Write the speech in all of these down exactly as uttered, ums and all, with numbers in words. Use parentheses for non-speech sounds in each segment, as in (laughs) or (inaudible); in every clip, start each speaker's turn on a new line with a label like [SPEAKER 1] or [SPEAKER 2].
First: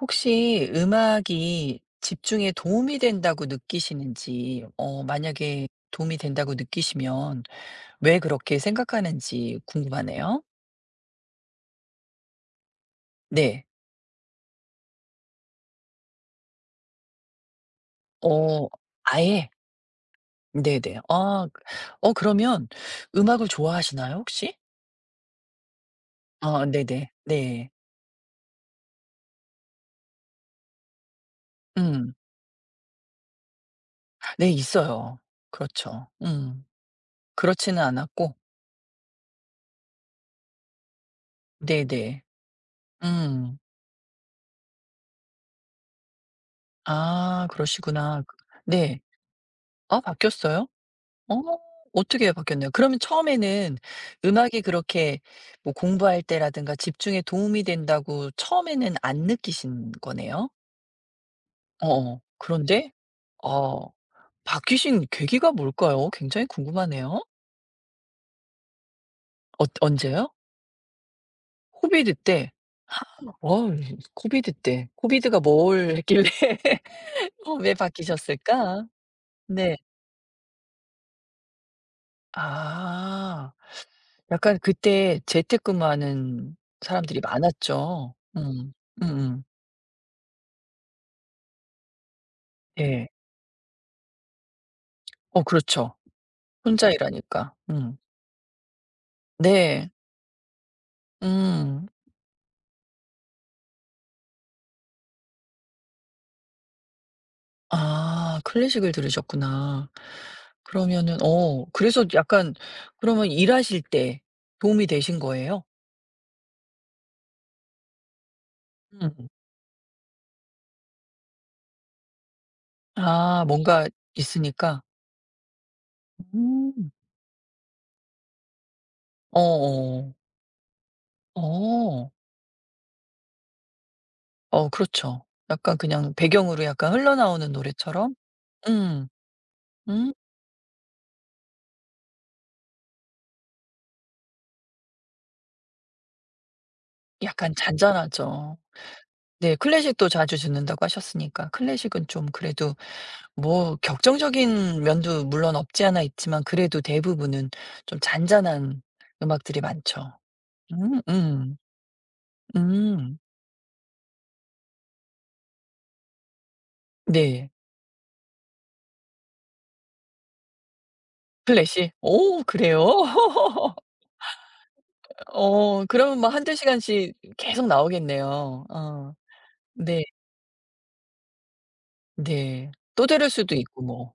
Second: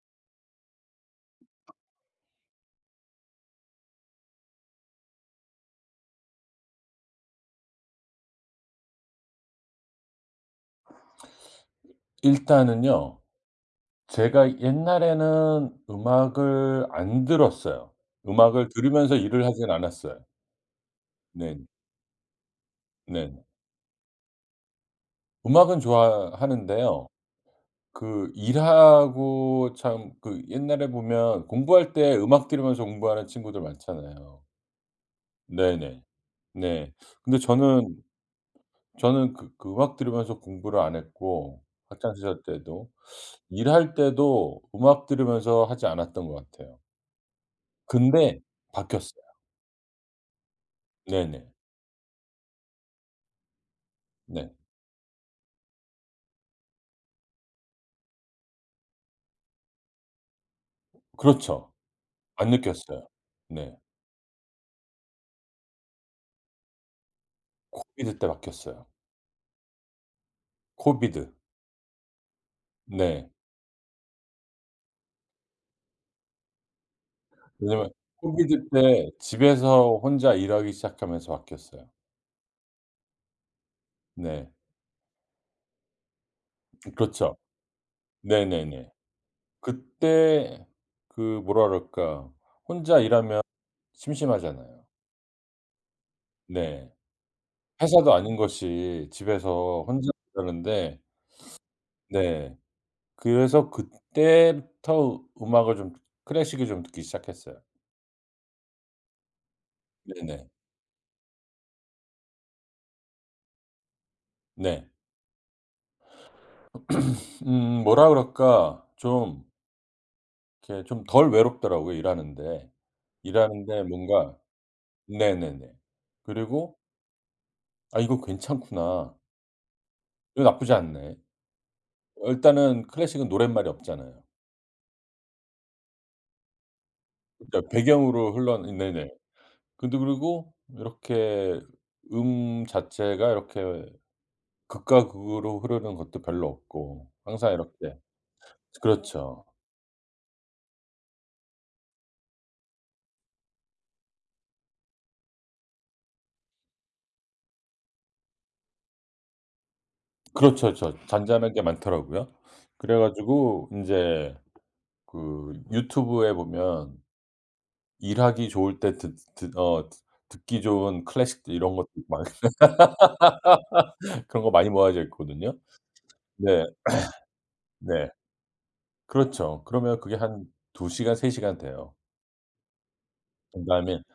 [SPEAKER 1] 혹시 음악이 집중에 도움이 된다고 느끼시는지, 어, 만약에 도움이 된다고 느끼시면 왜 그렇게 생각하는지 궁금하네요.
[SPEAKER 2] 일단은요.
[SPEAKER 1] 네.
[SPEAKER 2] 제가 옛날에는 음악을 안 들었어요. 음악을
[SPEAKER 1] 어,
[SPEAKER 2] 들으면서 일을
[SPEAKER 1] 아예.
[SPEAKER 2] 하진 않았어요.
[SPEAKER 1] 네네. 아,
[SPEAKER 2] 네.
[SPEAKER 1] 어, 그러면
[SPEAKER 2] 네.
[SPEAKER 1] 음악을 좋아하시나요, 혹시?
[SPEAKER 2] 음악은
[SPEAKER 1] 어..
[SPEAKER 2] 좋아하는데요.
[SPEAKER 1] 네네. 네.
[SPEAKER 2] 그 일하고 참 그 옛날에 보면 공부할
[SPEAKER 1] 음.
[SPEAKER 2] 때 음악 들으면서 공부하는 친구들 많잖아요.
[SPEAKER 1] 네, 있어요.
[SPEAKER 2] 네네.
[SPEAKER 1] 그렇죠.
[SPEAKER 2] 네.
[SPEAKER 1] 음.
[SPEAKER 2] 네. 근데
[SPEAKER 1] 그렇지는
[SPEAKER 2] 저는
[SPEAKER 1] 않았고.
[SPEAKER 2] 저는 그 그 음악 들으면서 공부를 안 했고 학창
[SPEAKER 1] 네네.
[SPEAKER 2] 시절 때도
[SPEAKER 1] 음.
[SPEAKER 2] 일할 때도 음악 들으면서 하지 않았던 것 같아요.
[SPEAKER 1] 아, 그러시구나.
[SPEAKER 2] 근데
[SPEAKER 1] 네.
[SPEAKER 2] 바뀌었어요.
[SPEAKER 1] 아, 바뀌었어요? 어
[SPEAKER 2] 네네.
[SPEAKER 1] 어떻게 바뀌었나요? 그러면 처음에는
[SPEAKER 2] 네.
[SPEAKER 1] 음악이 그렇게 뭐 공부할 때라든가 집중에 도움이 된다고 처음에는 안 느끼신 거네요?
[SPEAKER 2] 그렇죠.
[SPEAKER 1] 어어.
[SPEAKER 2] 안
[SPEAKER 1] 그런데
[SPEAKER 2] 느꼈어요. 네.
[SPEAKER 1] 어 바뀌신 계기가 뭘까요? 굉장히 궁금하네요.
[SPEAKER 2] 코비드 때 바뀌었어요.
[SPEAKER 1] 어 언제요?
[SPEAKER 2] 코비드.
[SPEAKER 1] 코비드 때?
[SPEAKER 2] 네.
[SPEAKER 1] 어 코비드 때. 코비드가 뭘 했길래 (laughs) 어 왜
[SPEAKER 2] 왜냐면 코비드
[SPEAKER 1] 바뀌셨을까?
[SPEAKER 2] 때
[SPEAKER 1] 네.
[SPEAKER 2] 집에서 혼자 일하기 시작하면서 바뀌었어요.
[SPEAKER 1] 아.
[SPEAKER 2] 네.
[SPEAKER 1] 약간 그때 재택근무하는 사람들이
[SPEAKER 2] 그렇죠.
[SPEAKER 1] 많았죠. 음.
[SPEAKER 2] 네네네.
[SPEAKER 1] 음음.
[SPEAKER 2] 그때 그 뭐라 그럴까. 혼자
[SPEAKER 1] 예.
[SPEAKER 2] 일하면 심심하잖아요.
[SPEAKER 1] 어 그렇죠. 혼자
[SPEAKER 2] 네.
[SPEAKER 1] 일하니까. 음.
[SPEAKER 2] 회사도 아닌 것이 집에서
[SPEAKER 1] 네.
[SPEAKER 2] 혼자 일하는데
[SPEAKER 1] 음.
[SPEAKER 2] 네. 그래서 그때부터 음악을 좀 클래식을 좀 듣기 시작했어요.
[SPEAKER 1] 아 클래식을 들으셨구나.
[SPEAKER 2] 네네.
[SPEAKER 1] 그러면은 어 그래서 약간 그러면 일하실 때
[SPEAKER 2] 네.
[SPEAKER 1] 도움이 되신 거예요?
[SPEAKER 2] 음 뭐라 그럴까?
[SPEAKER 1] 음.
[SPEAKER 2] 좀 이렇게 좀 덜 외롭더라고요 일하는데.
[SPEAKER 1] 아
[SPEAKER 2] 일하는데
[SPEAKER 1] 뭔가
[SPEAKER 2] 뭔가
[SPEAKER 1] 있으니까.
[SPEAKER 2] 네네네. 그리고
[SPEAKER 1] 음.
[SPEAKER 2] '아 이거 괜찮구나.
[SPEAKER 1] 어어. 어.
[SPEAKER 2] 이거 나쁘지 않네.'
[SPEAKER 1] 어
[SPEAKER 2] 일단은 클래식은 노랫말이 없잖아요.
[SPEAKER 1] 어, 그렇죠. 약간 그냥 배경으로 약간 흘러나오는
[SPEAKER 2] 그러니까
[SPEAKER 1] 노래처럼?
[SPEAKER 2] 배경으로 흘러 네네.
[SPEAKER 1] 음.
[SPEAKER 2] 근데
[SPEAKER 1] 음.
[SPEAKER 2] 그리고 이렇게 음 자체가 이렇게 극과 극으로 흐르는 것도 별로 없고 항상
[SPEAKER 1] 약간
[SPEAKER 2] 이렇게
[SPEAKER 1] 잔잔하죠.
[SPEAKER 2] 그렇죠.
[SPEAKER 1] 네 클래식도 자주 듣는다고 하셨으니까 클래식은 좀 그래도 뭐 격정적인 면도 물론 없지 않아 있지만 그래도 대부분은 좀 잔잔한 음악들이 많죠.
[SPEAKER 2] 그렇죠. 저
[SPEAKER 1] 음
[SPEAKER 2] 잔잔한
[SPEAKER 1] 음.
[SPEAKER 2] 게 많더라고요. 그래
[SPEAKER 1] 음.
[SPEAKER 2] 가지고 이제 그 유튜브에 보면
[SPEAKER 1] 네.
[SPEAKER 2] 일하기 좋을 때 듣 듣 어 듣 듣기 좋은 클래식들 이런 것도
[SPEAKER 1] 클래식?
[SPEAKER 2] 많이
[SPEAKER 1] 오 그래요? (laughs)
[SPEAKER 2] (laughs) 그런 거 많이 모아져 있거든요.
[SPEAKER 1] 어 그러면 뭐 한두
[SPEAKER 2] 네.
[SPEAKER 1] 시간씩 계속
[SPEAKER 2] 네.
[SPEAKER 1] 나오겠네요. 어.
[SPEAKER 2] 그렇죠. 그러면
[SPEAKER 1] 네.
[SPEAKER 2] 그게 한 두 시간 세 시간 돼요.
[SPEAKER 1] 네. 또 들을 수도 있고
[SPEAKER 2] 그다음에
[SPEAKER 1] 뭐.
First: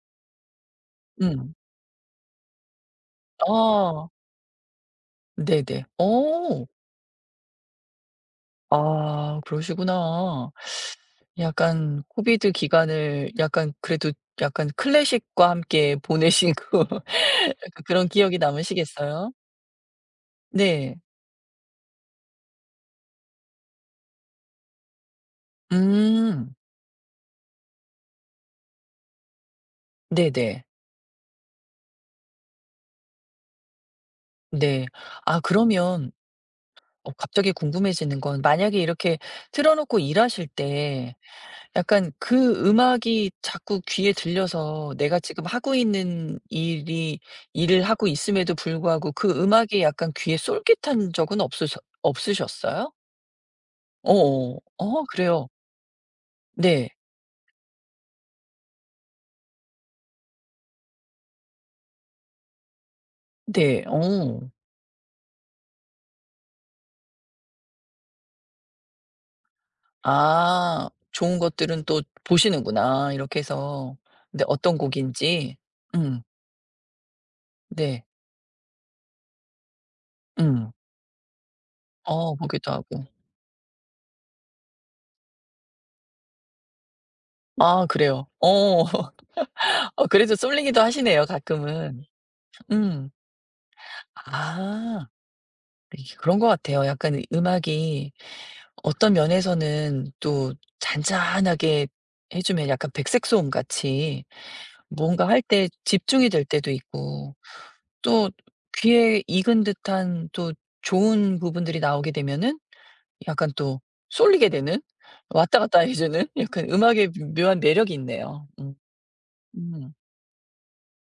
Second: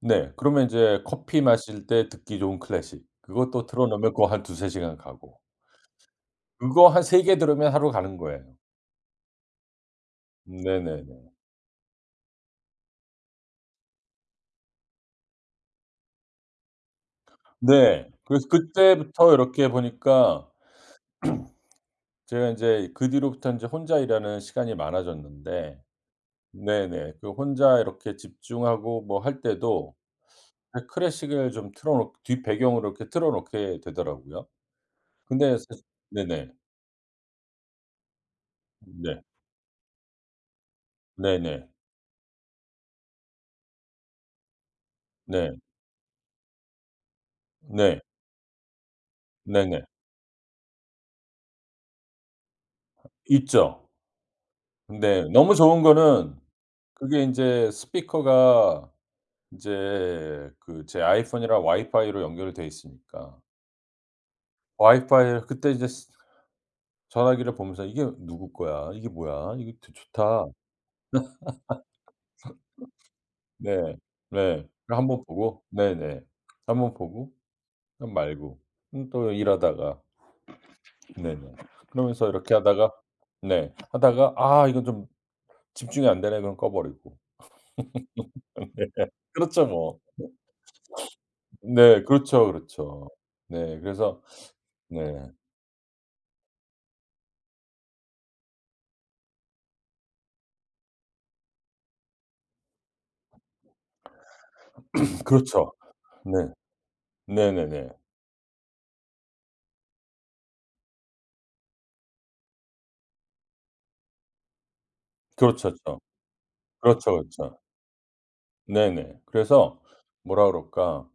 [SPEAKER 2] 네. 그러면 이제 커피
[SPEAKER 1] 음.
[SPEAKER 2] 마실 때 듣기 좋은 클래식 그것도 틀어
[SPEAKER 1] 아.
[SPEAKER 2] 놓으면 그거 한 두세 시간 가고
[SPEAKER 1] 네네. 어.
[SPEAKER 2] 그거 한 세 개 들으면 하루 가는 거예요.
[SPEAKER 1] 아 그러시구나.
[SPEAKER 2] 네네네.
[SPEAKER 1] 약간 코비드 기간을 약간 그래도 약간 클래식과 함께 보내시고 (laughs) 약간
[SPEAKER 2] 네.
[SPEAKER 1] 그런 기억이
[SPEAKER 2] 그래서
[SPEAKER 1] 남으시겠어요?
[SPEAKER 2] 그때부터 이렇게 보니까
[SPEAKER 1] 네.
[SPEAKER 2] 제가 이제 그 뒤로부터 이제 혼자 일하는 시간이 많아졌는데
[SPEAKER 1] 음.
[SPEAKER 2] 네네. 그 혼자 이렇게 집중하고 뭐 할 때도
[SPEAKER 1] 네네.
[SPEAKER 2] 그 클래식을 좀 틀어 놓 뒷 배경으로 이렇게 틀어 놓게 되더라고요.
[SPEAKER 1] 네. 아
[SPEAKER 2] 근데 사실
[SPEAKER 1] 그러면
[SPEAKER 2] 네네.
[SPEAKER 1] 어 갑자기 궁금해지는 건 만약에 이렇게
[SPEAKER 2] 네.
[SPEAKER 1] 틀어 놓고 일하실 때
[SPEAKER 2] 네네.
[SPEAKER 1] 약간 그 음악이 자꾸 귀에 들려서 내가 지금
[SPEAKER 2] 네.
[SPEAKER 1] 하고 있는 일이 일을
[SPEAKER 2] 네.
[SPEAKER 1] 하고 있음에도 불구하고 그
[SPEAKER 2] 네네.
[SPEAKER 1] 음악이 약간 귀에 솔깃한 적은 없으셨 없으셨어요?
[SPEAKER 2] 있죠.
[SPEAKER 1] 어어 어,
[SPEAKER 2] 근데
[SPEAKER 1] 그래요?
[SPEAKER 2] 너무 좋은 거는
[SPEAKER 1] 네.
[SPEAKER 2] 그게 인제 스피커가 인제 그 제 아이폰이랑 와이파이로 연결돼 있으니까
[SPEAKER 1] 네. 어.
[SPEAKER 2] 와이파이를 그때 이제 스 전화기를 보면서 '이게 누구 거야? 이게 뭐야? 이거 되 좋다.'
[SPEAKER 1] 아 좋은 것들은 또 보시는구나 이렇게
[SPEAKER 2] 네.
[SPEAKER 1] 해서. 근데
[SPEAKER 2] 네.
[SPEAKER 1] 어떤
[SPEAKER 2] 한번
[SPEAKER 1] 곡인지.
[SPEAKER 2] 보고 네네.
[SPEAKER 1] 음.
[SPEAKER 2] 한번 보고
[SPEAKER 1] 네.
[SPEAKER 2] 또 말고 음 또 일하다가
[SPEAKER 1] 음.
[SPEAKER 2] 네네. 그러면서
[SPEAKER 1] 어
[SPEAKER 2] 이렇게
[SPEAKER 1] 보기도
[SPEAKER 2] 하다가
[SPEAKER 1] 하고.
[SPEAKER 2] 네 하다가 '아 이건 좀 집중이 안 되네.' 그럼 꺼 버리고.
[SPEAKER 1] 아 그래요? 어.
[SPEAKER 2] 네. (laughs)
[SPEAKER 1] (laughs)
[SPEAKER 2] 그렇죠 뭐.
[SPEAKER 1] 어 그래도 쏠리기도 하시네요
[SPEAKER 2] 네.
[SPEAKER 1] 가끔은.
[SPEAKER 2] 그렇죠, 그렇죠.
[SPEAKER 1] 음.
[SPEAKER 2] 네. 그래서
[SPEAKER 1] 아.
[SPEAKER 2] 네.
[SPEAKER 1] 이게 그런 것 같아요. 약간 이 음악이 어떤 면에서는 또 잔잔하게 해 주면 약간 백색소음 같이 뭔가 할 때
[SPEAKER 2] 그렇죠.
[SPEAKER 1] 집중이 될
[SPEAKER 2] 네.
[SPEAKER 1] 때도 있고
[SPEAKER 2] 네네네.
[SPEAKER 1] 또 귀에 익은 듯한 또 좋은 부분들이 나오게 되면은 약간 또 쏠리게 되는 왔다
[SPEAKER 2] 그렇죠,
[SPEAKER 1] 갔다 (laughs) 해
[SPEAKER 2] 그렇죠.
[SPEAKER 1] 주는 약간 음악의
[SPEAKER 2] 그렇죠, 그렇죠.
[SPEAKER 1] 묘한 매력이 있네요. 음.
[SPEAKER 2] 네네. 그래서
[SPEAKER 1] 음.
[SPEAKER 2] 뭐라 그럴까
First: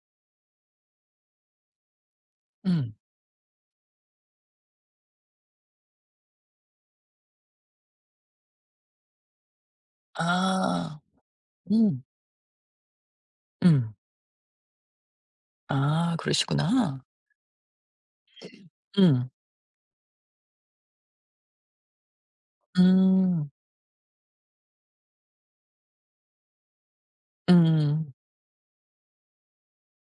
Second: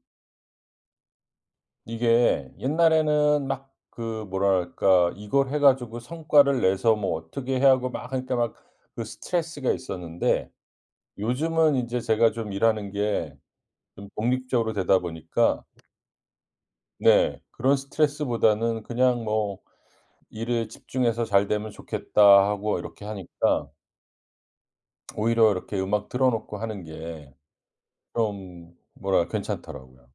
[SPEAKER 2] 이게
[SPEAKER 1] 음.
[SPEAKER 2] 옛날에는 막 그 뭐랄까 이걸 해 가지고 성과를 내서 뭐 어떻게 해야 하고 막 하니까 막 그 스트레스가 있었는데
[SPEAKER 1] 아.
[SPEAKER 2] 요즘은 인제
[SPEAKER 1] 음.
[SPEAKER 2] 제가 좀 일하는 게
[SPEAKER 1] 음.
[SPEAKER 2] 좀 독립적으로 되다 보니까
[SPEAKER 1] 아 그러시구나.
[SPEAKER 2] 네 그런 스트레스보다는 그냥
[SPEAKER 1] 음.
[SPEAKER 2] 뭐 '일에 집중해서 잘 되면 좋겠다.' 하고 이렇게
[SPEAKER 1] 음.
[SPEAKER 2] 하니까 오히려 이렇게 음악 틀어 놓고 하는 게
[SPEAKER 1] 음.
[SPEAKER 2] 좀 뭐랄까 괜찮더라고요.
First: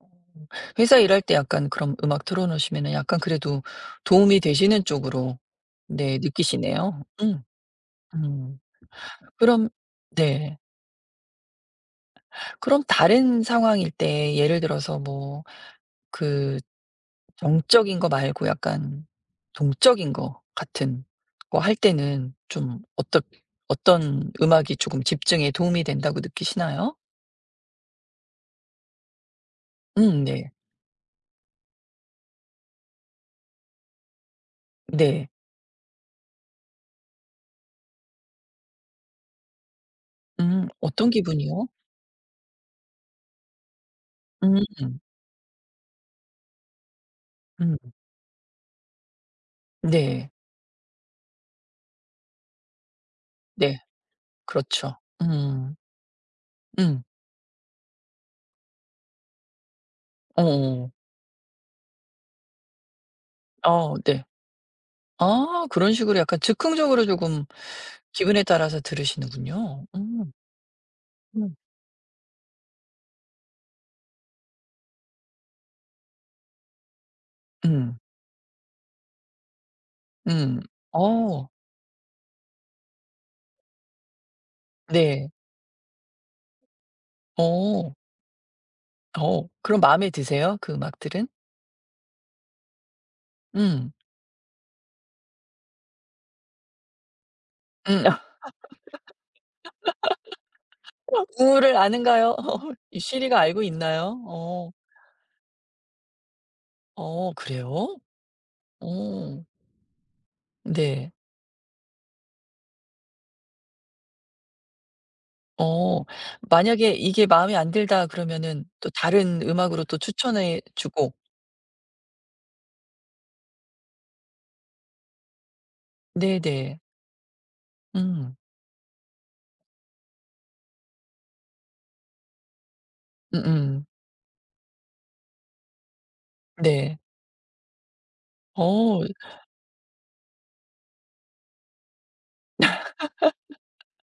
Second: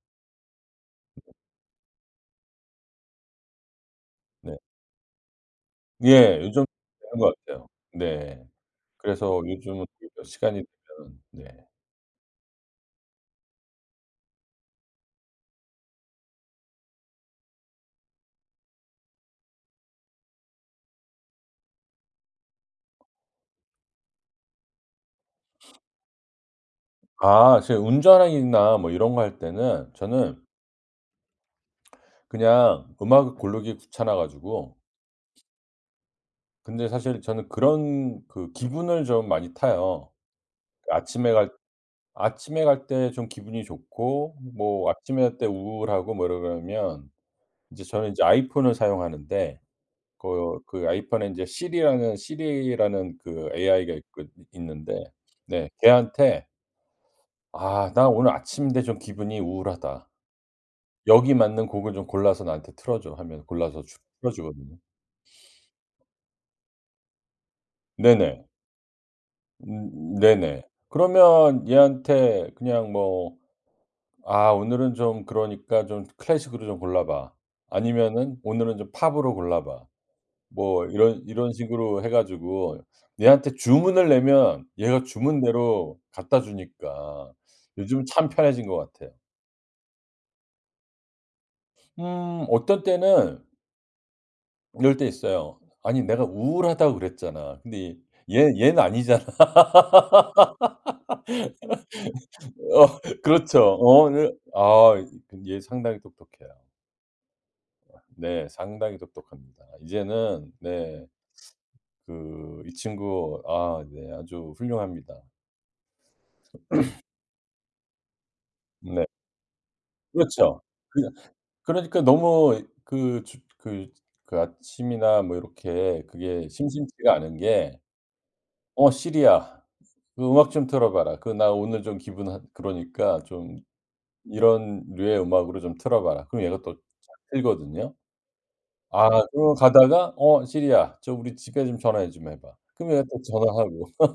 [SPEAKER 1] 회사 일할 때 약간 그럼 음악 틀어 놓으시면은 약간 그래도 도움이
[SPEAKER 2] 네.
[SPEAKER 1] 되시는 쪽으로 네
[SPEAKER 2] 예. 요즘
[SPEAKER 1] 느끼시네요.
[SPEAKER 2] 되는 것
[SPEAKER 1] 음.
[SPEAKER 2] 같아요. 네.
[SPEAKER 1] 음.
[SPEAKER 2] 그래서
[SPEAKER 1] 그럼
[SPEAKER 2] 요즘은 오히려
[SPEAKER 1] 네.
[SPEAKER 2] 시간이 되면 네.
[SPEAKER 1] 그럼 다른 상황일 때 예를 들어서 뭐 그 정적인 거 말고 약간 동적인 거 같은 거 할 때는 좀 어떻 어떤 음악이 조금 집중에 도움이 된다고 느끼시나요?
[SPEAKER 2] 아 제가 운전이나 뭐 이런 거 할 때는
[SPEAKER 1] 음
[SPEAKER 2] 저는
[SPEAKER 1] 네.
[SPEAKER 2] 그냥 음악을 고르기 귀찮아 가지고
[SPEAKER 1] 네.
[SPEAKER 2] 근데 사실 저는 그런 그 기분을 좀 많이 타요.
[SPEAKER 1] 음 어떤
[SPEAKER 2] 아침에 갈
[SPEAKER 1] 기분이요?
[SPEAKER 2] 아침에 갈 때 좀 기분이 좋고
[SPEAKER 1] 음
[SPEAKER 2] 뭐 아침에 갈 때 우울하고 뭐 이러면
[SPEAKER 1] 음.
[SPEAKER 2] 이제 저는 이제 아이폰을 사용하는데
[SPEAKER 1] 네.
[SPEAKER 2] 그 그 아이폰에 인제 시리라는 시리라는 그
[SPEAKER 1] 네.
[SPEAKER 2] 에이아이가 있거
[SPEAKER 1] 그렇죠.
[SPEAKER 2] 있는데 네
[SPEAKER 1] 음.
[SPEAKER 2] 걔한테
[SPEAKER 1] 음.
[SPEAKER 2] 아 "나 오늘 아침인데 좀 기분이 우울하다.
[SPEAKER 1] 어어.
[SPEAKER 2] 여기 맞는 곡을 좀 골라서 나한테 틀어 줘." 하면
[SPEAKER 1] 어
[SPEAKER 2] 골라서
[SPEAKER 1] 어,
[SPEAKER 2] 주
[SPEAKER 1] 네.
[SPEAKER 2] 틀어 주거든요.
[SPEAKER 1] 아 그런 식으로 약간 즉흥적으로 조금 기분에
[SPEAKER 2] 네네.
[SPEAKER 1] 따라서 들으시는군요.
[SPEAKER 2] 음
[SPEAKER 1] 음.
[SPEAKER 2] 네네.
[SPEAKER 1] 음.
[SPEAKER 2] 그러면 얘한테 그냥 뭐 "아 오늘은 좀 그러니까 좀 클래식으로 좀 골라 봐."
[SPEAKER 1] 음.
[SPEAKER 2] 아니면은 "오늘은 좀 팝으로 골라 봐."
[SPEAKER 1] 음.
[SPEAKER 2] 뭐 이런
[SPEAKER 1] 어.
[SPEAKER 2] 이런 식으로 해 가지고 얘한테 주문을 내면 얘가
[SPEAKER 1] 네.
[SPEAKER 2] 주문대로 갖다 주니까
[SPEAKER 1] 어.
[SPEAKER 2] 요즘 참 편해진 것 같아요.
[SPEAKER 1] 어 그럼 마음에 드세요? 그 음악들은?
[SPEAKER 2] 음 어떤 때는
[SPEAKER 1] 음.
[SPEAKER 2] 이럴 때 있어요. "아니 내가 우울하다고 그랬잖아." 근데
[SPEAKER 1] 음.
[SPEAKER 2] 얘
[SPEAKER 1] (laughs)
[SPEAKER 2] 얘는 아니잖아. (laughs)
[SPEAKER 1] 우를 아는가요? (laughs)
[SPEAKER 2] 어
[SPEAKER 1] 시리가
[SPEAKER 2] 그렇죠.
[SPEAKER 1] 알고
[SPEAKER 2] 어
[SPEAKER 1] 있나요?
[SPEAKER 2] 네.
[SPEAKER 1] 어.
[SPEAKER 2] 아 얘 상당히 똑똑해요.
[SPEAKER 1] 어 그래요?
[SPEAKER 2] 네 상당히
[SPEAKER 1] 어.
[SPEAKER 2] 똑똑합니다. 이제는 네
[SPEAKER 1] 네.
[SPEAKER 2] 그 이 친구 아 네 아주 훌륭합니다.
[SPEAKER 1] 어. 만약에 이게 마음에 안 들다 그러면은 또
[SPEAKER 2] 네.
[SPEAKER 1] 다른 음악으로 또
[SPEAKER 2] 그렇죠.
[SPEAKER 1] 추천해
[SPEAKER 2] 그
[SPEAKER 1] 주고.
[SPEAKER 2] 그러니까 너무 그 주 그 그 아침이나 뭐 이렇게 그게
[SPEAKER 1] 네네.
[SPEAKER 2] 심심치가 않은 게
[SPEAKER 1] 음.
[SPEAKER 2] "어 시리야 그 음악 좀 틀어 봐라. 그 나 오늘 좀 기분 하" 그러니까 좀
[SPEAKER 1] 음음.
[SPEAKER 2] 이런 류의 음악으로 좀 틀어 봐라. 그럼 얘가 또
[SPEAKER 1] 네.
[SPEAKER 2] 잘 틀거든요.
[SPEAKER 1] 어
[SPEAKER 2] 아 그러고 가다가 "어 시리야 저 우리 집에 좀 전화 좀 해 봐." 그럼 얘가 또 전화하고.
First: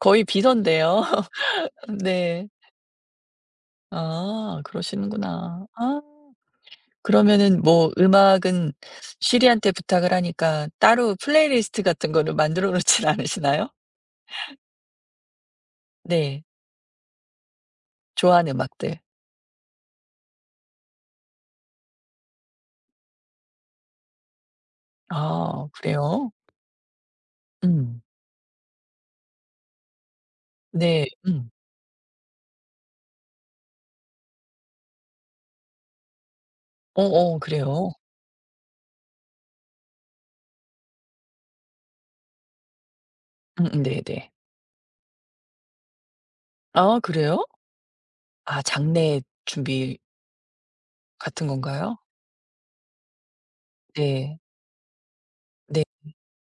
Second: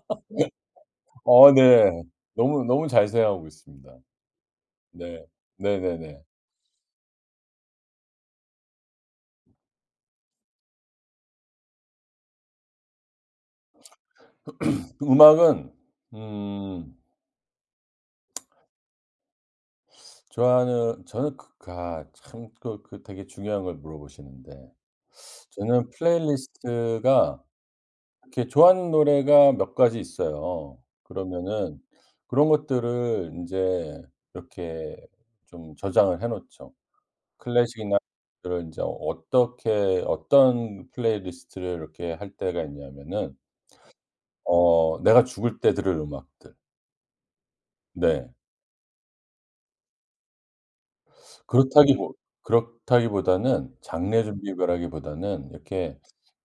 [SPEAKER 1] 거의 비인데요
[SPEAKER 2] (laughs) 어
[SPEAKER 1] (laughs)
[SPEAKER 2] 네.
[SPEAKER 1] 네.
[SPEAKER 2] 너무 너무 잘 사용하고 있습니다.
[SPEAKER 1] 아
[SPEAKER 2] 네.
[SPEAKER 1] 그러시는구나. 아.
[SPEAKER 2] 네네네.
[SPEAKER 1] 그러면은 뭐 음악은 시리한테 부탁을 하니까 따로 플레이리스트 같은 거를 만들어 놓진 않으시나요?
[SPEAKER 2] 음악은
[SPEAKER 1] 네.
[SPEAKER 2] 음
[SPEAKER 1] 좋아하는 음악들.
[SPEAKER 2] 좋아하는 저는 그 그, 아참 그 그 되게 중요한 걸 물어보시는데
[SPEAKER 1] 아
[SPEAKER 2] 저는
[SPEAKER 1] 그래요?
[SPEAKER 2] 플레이리스트가
[SPEAKER 1] 음.
[SPEAKER 2] 이렇게 좋아하는 노래가 몇 가지 있어요.
[SPEAKER 1] 네. 음.
[SPEAKER 2] 그러면은 그런 것들을 인제 이렇게 좀 저장을 해 놓죠.
[SPEAKER 1] 어어 그래요?
[SPEAKER 2] 클래식이나 그런 인제 어떻게 어떤 플레이리스트를 이렇게 할 때가 있냐면은
[SPEAKER 1] 음음 네네.
[SPEAKER 2] 어 내가 죽을 때 들을 음악들.
[SPEAKER 1] 아 그래요?
[SPEAKER 2] 네.
[SPEAKER 1] 아 장례 준비 같은 건가요?
[SPEAKER 2] 그렇다기보 그렇다기보다는 장례
[SPEAKER 1] 네.
[SPEAKER 2] 준비라기보다는
[SPEAKER 1] 네.
[SPEAKER 2] 이렇게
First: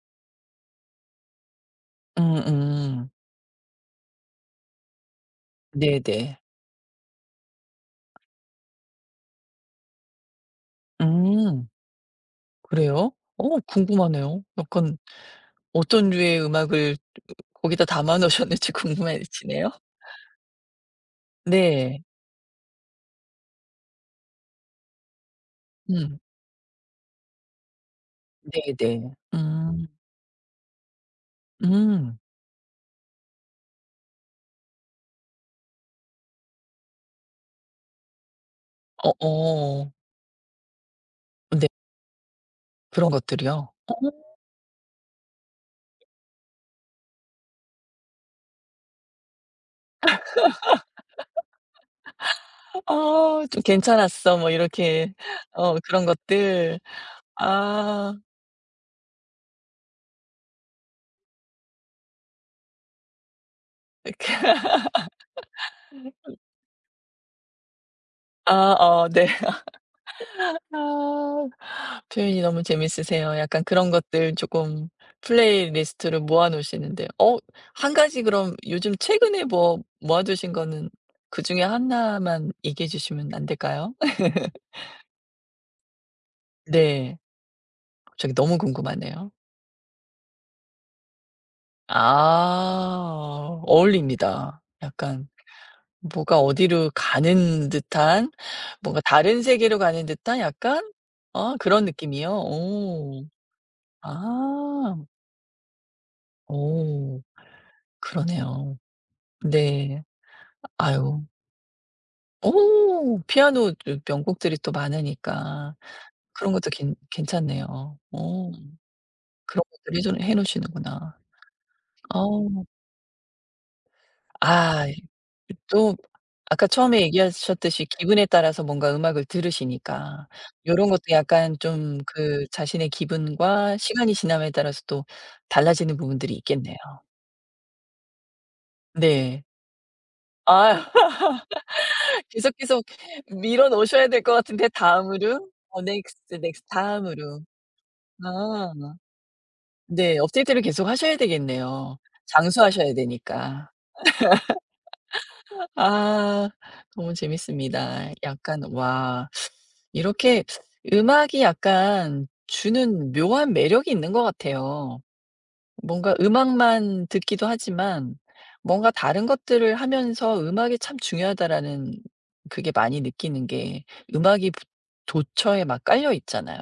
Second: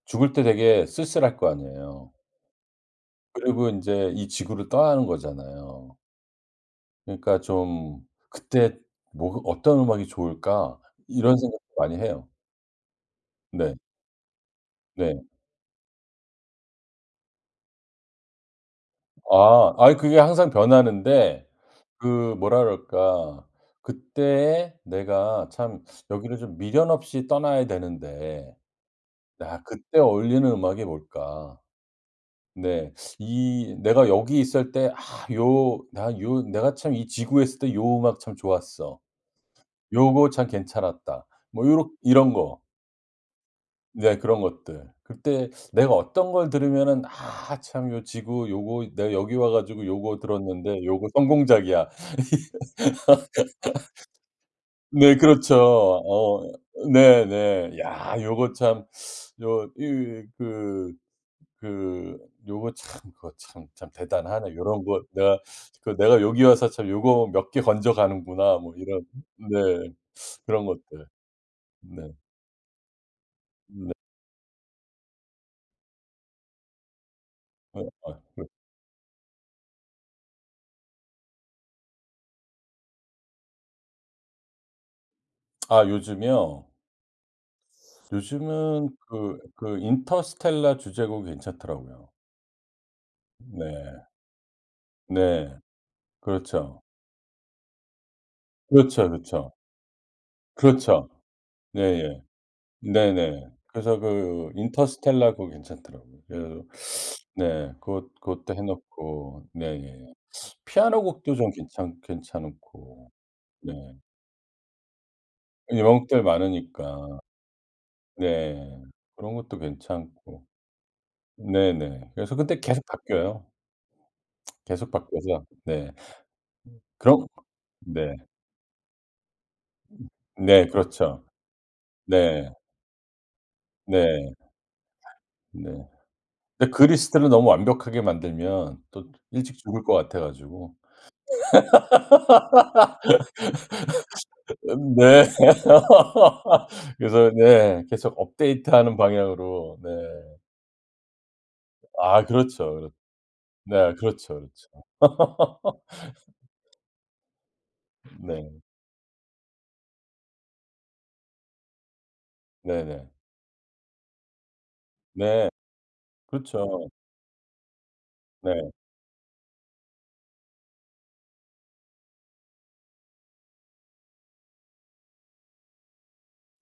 [SPEAKER 2] 죽을 때 되게 쓸쓸할 거 아니에요.
[SPEAKER 1] 음음.
[SPEAKER 2] 그리고 인제 이 지구를 떠나는 거잖아요.
[SPEAKER 1] 네네.
[SPEAKER 2] 그러니까 좀 '그때 뭐 어떤 음악이 좋을까?' 이런 생각도
[SPEAKER 1] 음.
[SPEAKER 2] 많이 해요.
[SPEAKER 1] 그래요? 어
[SPEAKER 2] 네.
[SPEAKER 1] 궁금하네요. 약간
[SPEAKER 2] 네.
[SPEAKER 1] 어떤 류의 음악을 거기다 담아 놓으셨는지 (laughs) 궁금해지네요.
[SPEAKER 2] 아 아이 그게 항상 변하는데
[SPEAKER 1] 네.
[SPEAKER 2] 그 뭐라 그럴까. 그때에 내가 참
[SPEAKER 1] 음.
[SPEAKER 2] '여기를 좀 미련 없이 떠나야 되는데
[SPEAKER 1] 네네.
[SPEAKER 2] 나
[SPEAKER 1] 음.
[SPEAKER 2] 그때 어울리는 음악이 뭘까?'
[SPEAKER 1] 음.
[SPEAKER 2] 네. 이 내가 여기 있을 때 '아 요 나 요 내가 참 이 지구에 있을 때 요 음악 참 좋았어.
[SPEAKER 1] 어어.
[SPEAKER 2] 요거 참 괜찮았다.' 뭐
[SPEAKER 1] 네.
[SPEAKER 2] 요렇 이런 거.
[SPEAKER 1] 그런 것들이요?
[SPEAKER 2] 네 그런 것들. 그때 내가 어떤 걸 들으면은 '아 참 요 지구 요거 내가 여기 와 가지고 요거 들었는데 요거 성공작이야.'
[SPEAKER 1] 어 "아 좀 괜찮았어." 뭐 이렇게
[SPEAKER 2] 네
[SPEAKER 1] (laughs)
[SPEAKER 2] 그렇죠.
[SPEAKER 1] 어 그런
[SPEAKER 2] 어
[SPEAKER 1] 것들.
[SPEAKER 2] 네네.
[SPEAKER 1] 아.
[SPEAKER 2] 야 요거 참 요 이 그 그 요거 참 그거 참, 참
[SPEAKER 1] 이렇게
[SPEAKER 2] 대단하네.
[SPEAKER 1] (laughs)
[SPEAKER 2] 요런 거 내가 그 '내가 여기 와서 참 요거 몇 개 건져
[SPEAKER 1] 아
[SPEAKER 2] 가는구나.' 뭐 이런
[SPEAKER 1] 어 네.
[SPEAKER 2] 네 그런 것들.
[SPEAKER 1] 아
[SPEAKER 2] 네.
[SPEAKER 1] 표현이 너무 재밌으세요. 약간 그런
[SPEAKER 2] 네.
[SPEAKER 1] 것들 조금 플레이리스트를 모아 놓으시는데 어
[SPEAKER 2] 어
[SPEAKER 1] 한
[SPEAKER 2] 아
[SPEAKER 1] 가지
[SPEAKER 2] 그
[SPEAKER 1] 그럼 요즘 최근에 뭐 모아 두신 거는 그중에 하나만 얘기해 주시면 안 될까요? (laughs)
[SPEAKER 2] 아 요즘요?
[SPEAKER 1] 네. 갑자기 너무
[SPEAKER 2] 요즘은
[SPEAKER 1] 궁금하네요.
[SPEAKER 2] 그 그 인터스텔라 주제곡 괜찮더라고요.
[SPEAKER 1] 아.
[SPEAKER 2] 네.
[SPEAKER 1] 어울립니다. 약간
[SPEAKER 2] 네.
[SPEAKER 1] 뭐가
[SPEAKER 2] 그렇죠.
[SPEAKER 1] 어디로 가는 듯한 뭔가
[SPEAKER 2] 그렇죠,
[SPEAKER 1] 다른
[SPEAKER 2] 그렇죠.
[SPEAKER 1] 세계로 가는 듯한 약간
[SPEAKER 2] 그렇죠.
[SPEAKER 1] 어 그런
[SPEAKER 2] 예예.
[SPEAKER 1] 느낌이요? 오.
[SPEAKER 2] 네네. 그래서 그
[SPEAKER 1] 아.
[SPEAKER 2] 인터스텔라 그거 괜찮더라고요. 그래서
[SPEAKER 1] 오.
[SPEAKER 2] 네. 그것 그것도 해
[SPEAKER 1] 그러네요.
[SPEAKER 2] 놓고
[SPEAKER 1] 네.
[SPEAKER 2] 네예. 피아노
[SPEAKER 1] 아유.
[SPEAKER 2] 곡도 좀 괜찮 괜찮고.
[SPEAKER 1] 오.
[SPEAKER 2] 네.
[SPEAKER 1] 피아노 명곡들이 또 많으니까
[SPEAKER 2] 명곡들
[SPEAKER 1] 그런 것도 괜
[SPEAKER 2] 많으니까.
[SPEAKER 1] 괜찮네요. 오
[SPEAKER 2] 네. 그런 것도
[SPEAKER 1] 그런 것들 해해
[SPEAKER 2] 괜찮고.
[SPEAKER 1] 놓으시는구나.
[SPEAKER 2] 네네. 그래서 근데
[SPEAKER 1] 어.
[SPEAKER 2] 계속 바뀌어요.
[SPEAKER 1] 아
[SPEAKER 2] 계속 바뀌어서 네.
[SPEAKER 1] 또 아까 처음에
[SPEAKER 2] 그럼
[SPEAKER 1] 얘기하셨듯이
[SPEAKER 2] 네.
[SPEAKER 1] 기분에 따라서 뭔가 음악을 들으시니까
[SPEAKER 2] 네
[SPEAKER 1] 요런 것도
[SPEAKER 2] 그렇죠.
[SPEAKER 1] 약간 좀 그
[SPEAKER 2] 네.
[SPEAKER 1] 자신의 기분과 시간이
[SPEAKER 2] 네.
[SPEAKER 1] 지남에 따라서 또
[SPEAKER 2] 네.
[SPEAKER 1] 달라지는 부분들이
[SPEAKER 2] 근데
[SPEAKER 1] 있겠네요.
[SPEAKER 2] 그 리스트를 너무 완벽하게 만들면 또
[SPEAKER 1] 네.
[SPEAKER 2] 일찍 죽을 것 같아 가지고.
[SPEAKER 1] 아 (laughs)
[SPEAKER 2] 음
[SPEAKER 1] 계속, 계속
[SPEAKER 2] (laughs)
[SPEAKER 1] 밀어 넣으셔야 될 것 같은데
[SPEAKER 2] 네.
[SPEAKER 1] 다음으로. 어 넥스트, 넥스트
[SPEAKER 2] 그래서
[SPEAKER 1] 다음으로.
[SPEAKER 2] 네 계속
[SPEAKER 1] 아.
[SPEAKER 2] 업데이트하는 방향으로 네.
[SPEAKER 1] 네. 업데이트를 계속 하셔야 되겠네요.
[SPEAKER 2] 아 그렇죠. 그렇
[SPEAKER 1] 장수하셔야 되니까.
[SPEAKER 2] 네 그렇죠, 그렇죠. (laughs)
[SPEAKER 1] 아 너무 재밌습니다.
[SPEAKER 2] 네.
[SPEAKER 1] 약간 와. 이렇게 음악이 약간
[SPEAKER 2] 네네. 네.
[SPEAKER 1] 주는 묘한 매력이 있는 것 같아요.
[SPEAKER 2] 네,
[SPEAKER 1] 뭔가
[SPEAKER 2] 그렇죠.
[SPEAKER 1] 음악만 듣기도 하지만
[SPEAKER 2] 네.
[SPEAKER 1] 뭔가 다른 것들을 하면서 '음악이 참 중요하다.'라는 그게 많이 느끼는 게 음악이 부 도처에 막 깔려 있잖아요.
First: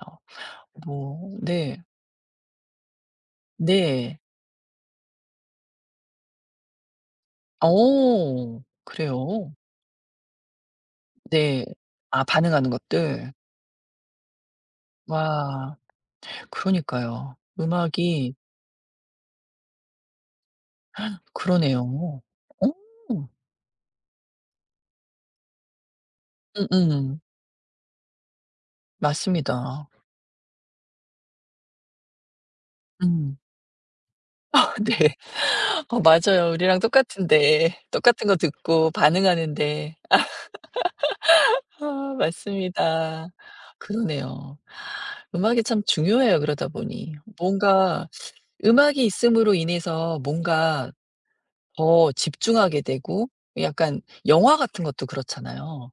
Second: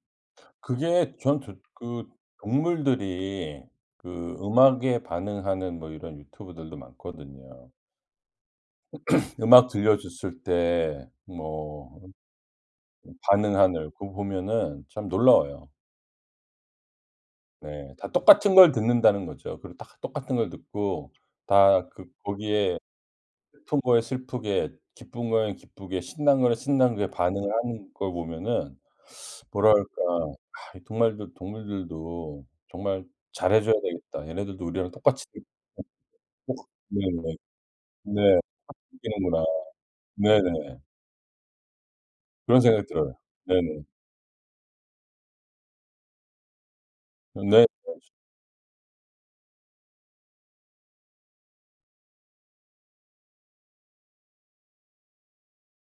[SPEAKER 2] 그게
[SPEAKER 1] 뭐
[SPEAKER 2] 전 저
[SPEAKER 1] 네.
[SPEAKER 2] 그 동물들이
[SPEAKER 1] 네.
[SPEAKER 2] 그 음악에 반응하는 뭐 이런 유튜브들도 많거든요.
[SPEAKER 1] 오, 그래요?
[SPEAKER 2] 음악 들려줬을 때
[SPEAKER 1] 네.
[SPEAKER 2] 뭐
[SPEAKER 1] 아 반응하는 것들.
[SPEAKER 2] 반응하는 그거 보면은 참 놀라워요.
[SPEAKER 1] 와 그러니까요.
[SPEAKER 2] 네. 다
[SPEAKER 1] 음악이
[SPEAKER 2] 똑같은 걸 듣는다는 거죠. 그리고 다 똑같은 걸 듣고
[SPEAKER 1] 그러네요.
[SPEAKER 2] 다 그
[SPEAKER 1] 오,
[SPEAKER 2] 거기에 슬픈 거에 슬프게 기쁜 거엔 기쁘게 신난 거에 신난 거에
[SPEAKER 1] 음음.
[SPEAKER 2] 반응을 하는 걸 보면은 뭐랄까
[SPEAKER 1] 맞습니다.
[SPEAKER 2] '아 이 동말들 동물들도 정말
[SPEAKER 1] 음.
[SPEAKER 2] 잘해 줘야 되겠다. 얘네들도
[SPEAKER 1] (laughs)
[SPEAKER 2] 우리랑
[SPEAKER 1] 네.
[SPEAKER 2] 똑같이 (unintelligible)
[SPEAKER 1] 어 맞아요.
[SPEAKER 2] 똑같'
[SPEAKER 1] 우리랑
[SPEAKER 2] 네네.
[SPEAKER 1] 똑같은데 똑같은 거
[SPEAKER 2] 네.
[SPEAKER 1] 듣고
[SPEAKER 2] 느끼는구나.
[SPEAKER 1] 반응하는데.
[SPEAKER 2] 네네.
[SPEAKER 1] 아
[SPEAKER 2] 그런 생각이 들어요.
[SPEAKER 1] 맞습니다.
[SPEAKER 2] 네네.
[SPEAKER 1] 그러네요. 음악이 참 중요해요 그러다 보니.
[SPEAKER 2] 네. 네.
[SPEAKER 1] 뭔가 음악이 있음으로 인해서 뭔가 더 집중하게 되고 약간 영화 같은 것도 그렇잖아요.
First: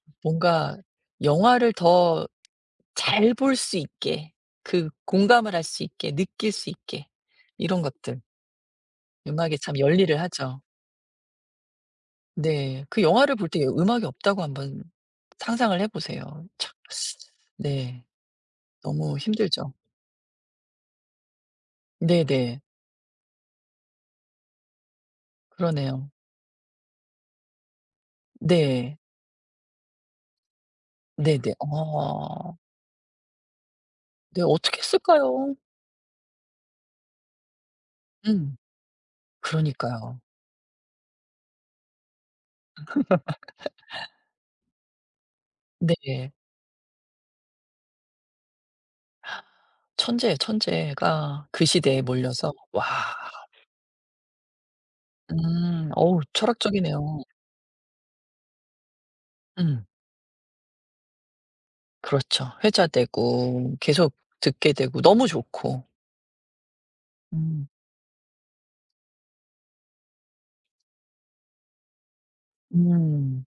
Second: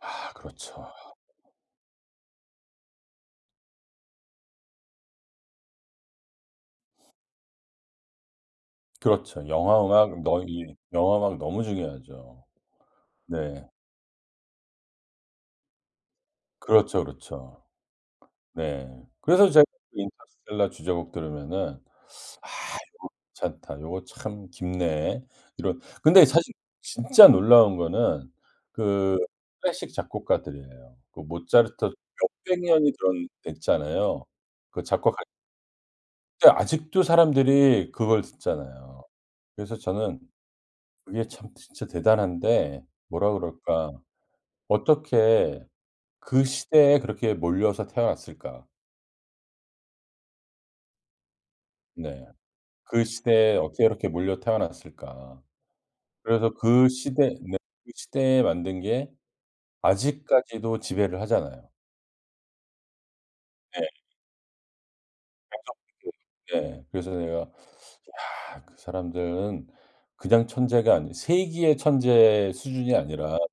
[SPEAKER 2] 아
[SPEAKER 1] 뭔가
[SPEAKER 2] 그렇죠.
[SPEAKER 1] 영화를 더 잘 볼 수 있게 그 공감을 할 수 있게 느낄 수 있게 이런 것들.
[SPEAKER 2] 그렇죠.
[SPEAKER 1] 음악에 참
[SPEAKER 2] 영화
[SPEAKER 1] 열일을
[SPEAKER 2] 음악 너
[SPEAKER 1] 하죠.
[SPEAKER 2] 이 영화 음악 너무 중요하죠.
[SPEAKER 1] 네. 그 영화를 볼
[SPEAKER 2] 네.
[SPEAKER 1] 때 음악이 없다고 한번 상상을 해 보세요. 참
[SPEAKER 2] 그렇죠, 그렇죠.
[SPEAKER 1] 네.
[SPEAKER 2] 네.
[SPEAKER 1] 너무
[SPEAKER 2] 그래서 제가
[SPEAKER 1] 힘들죠.
[SPEAKER 2] 그 인터스텔라 주제곡 들으면은 '아
[SPEAKER 1] 네네.
[SPEAKER 2] 괜찮다. 요거 참 깊네.' 이런
[SPEAKER 1] 그러네요.
[SPEAKER 2] 근데 사실 진짜 놀라운 거는
[SPEAKER 1] 네.
[SPEAKER 2] 그 클래식 작곡가들이에요. 그
[SPEAKER 1] 네네.
[SPEAKER 2] 모차르트
[SPEAKER 1] 어.
[SPEAKER 2] 몇백 년이 들었 됐잖아요.
[SPEAKER 1] 네 어떻게
[SPEAKER 2] 그 작곡할
[SPEAKER 1] 했을까요?
[SPEAKER 2] 때 아직도 사람들이 그걸
[SPEAKER 1] 음.
[SPEAKER 2] 듣잖아요. 그래서 저는
[SPEAKER 1] 그러니까요.
[SPEAKER 2] 그게 참 진짜 대단한데 뭐라 그럴까 어떻게
[SPEAKER 1] 네.
[SPEAKER 2] 그 시대에 그렇게 몰려서 태어났을까?
[SPEAKER 1] 천재, 천재가 그 시대에
[SPEAKER 2] 네.
[SPEAKER 1] 몰려서 와.
[SPEAKER 2] 그 시대에 어떻게 이렇게 몰려 태어났을까?
[SPEAKER 1] 음. 어우
[SPEAKER 2] 그래서 그
[SPEAKER 1] 철학적이네요.
[SPEAKER 2] 시대 네 그 시대에 만든 게
[SPEAKER 1] 음.
[SPEAKER 2] 아직까지도 지배를 하잖아요.
[SPEAKER 1] 그렇죠. 회자되고
[SPEAKER 2] 네.
[SPEAKER 1] 계속 듣게 되고 너무 좋고.
[SPEAKER 2] 그 네. 그래서 내가
[SPEAKER 1] 음.
[SPEAKER 2] '야 그 사람들은 그냥 천재가 아니 세기의 천재 수준이 아니라
[SPEAKER 1] 음.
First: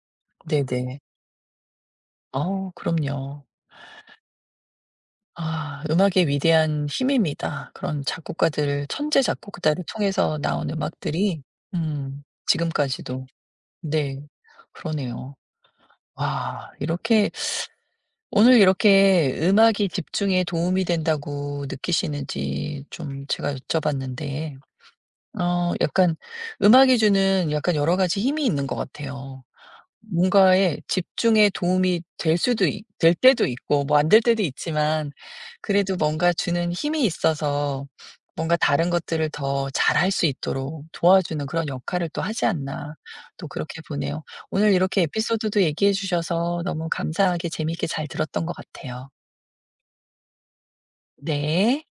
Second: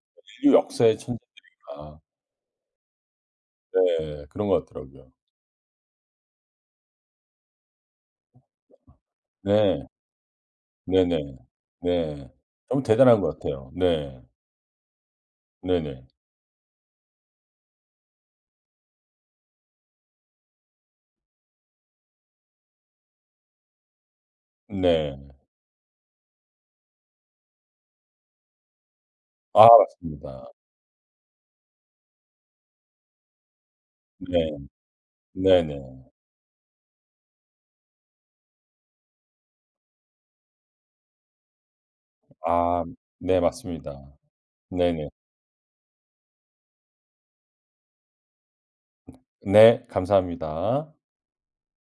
[SPEAKER 2] 인류 역사의
[SPEAKER 1] 네네.
[SPEAKER 2] 천재다.'
[SPEAKER 1] 어 그럼요.
[SPEAKER 2] 네. 그런 것 같더라고요.
[SPEAKER 1] 아 음악의 위대한 힘입니다. 그런 작곡가들 천재 작곡가들을
[SPEAKER 2] 네.
[SPEAKER 1] 통해서 나온
[SPEAKER 2] 네네.
[SPEAKER 1] 음악들이
[SPEAKER 2] 네.
[SPEAKER 1] 음
[SPEAKER 2] 네. 너무 대단한
[SPEAKER 1] 지금까지도
[SPEAKER 2] 것 같아요.
[SPEAKER 1] 네
[SPEAKER 2] 네.
[SPEAKER 1] 그러네요.
[SPEAKER 2] 네네.
[SPEAKER 1] 와 이렇게 오늘 이렇게 음악이 집중에 도움이 된다고 느끼시는지 좀 제가 여쭤봤는데
[SPEAKER 2] 네. 네.
[SPEAKER 1] 어 약간 음악이 주는 약간 여러 가지 힘이 있는 것 같아요.
[SPEAKER 2] 아 맞습니다.
[SPEAKER 1] 뭔가에 집중에 도움이 될 수도 있 될 때도 있고 뭐 안 될 때도
[SPEAKER 2] 네.
[SPEAKER 1] 있지만
[SPEAKER 2] 네네.
[SPEAKER 1] 그래도 뭔가 주는 힘이 있어서 뭔가 다른 것들을 더 잘할 수 있도록 도와주는 그런 역할을 또 하지
[SPEAKER 2] 아
[SPEAKER 1] 않나
[SPEAKER 2] 네
[SPEAKER 1] 또 그렇게
[SPEAKER 2] 맞습니다.
[SPEAKER 1] 보네요. 오늘 이렇게
[SPEAKER 2] 네네.
[SPEAKER 1] 에피소드도 얘기해 주셔서 너무 감사하게 재미있게 잘 들었던 것 같아요.
[SPEAKER 2] 네 감사합니다.
[SPEAKER 1] 네.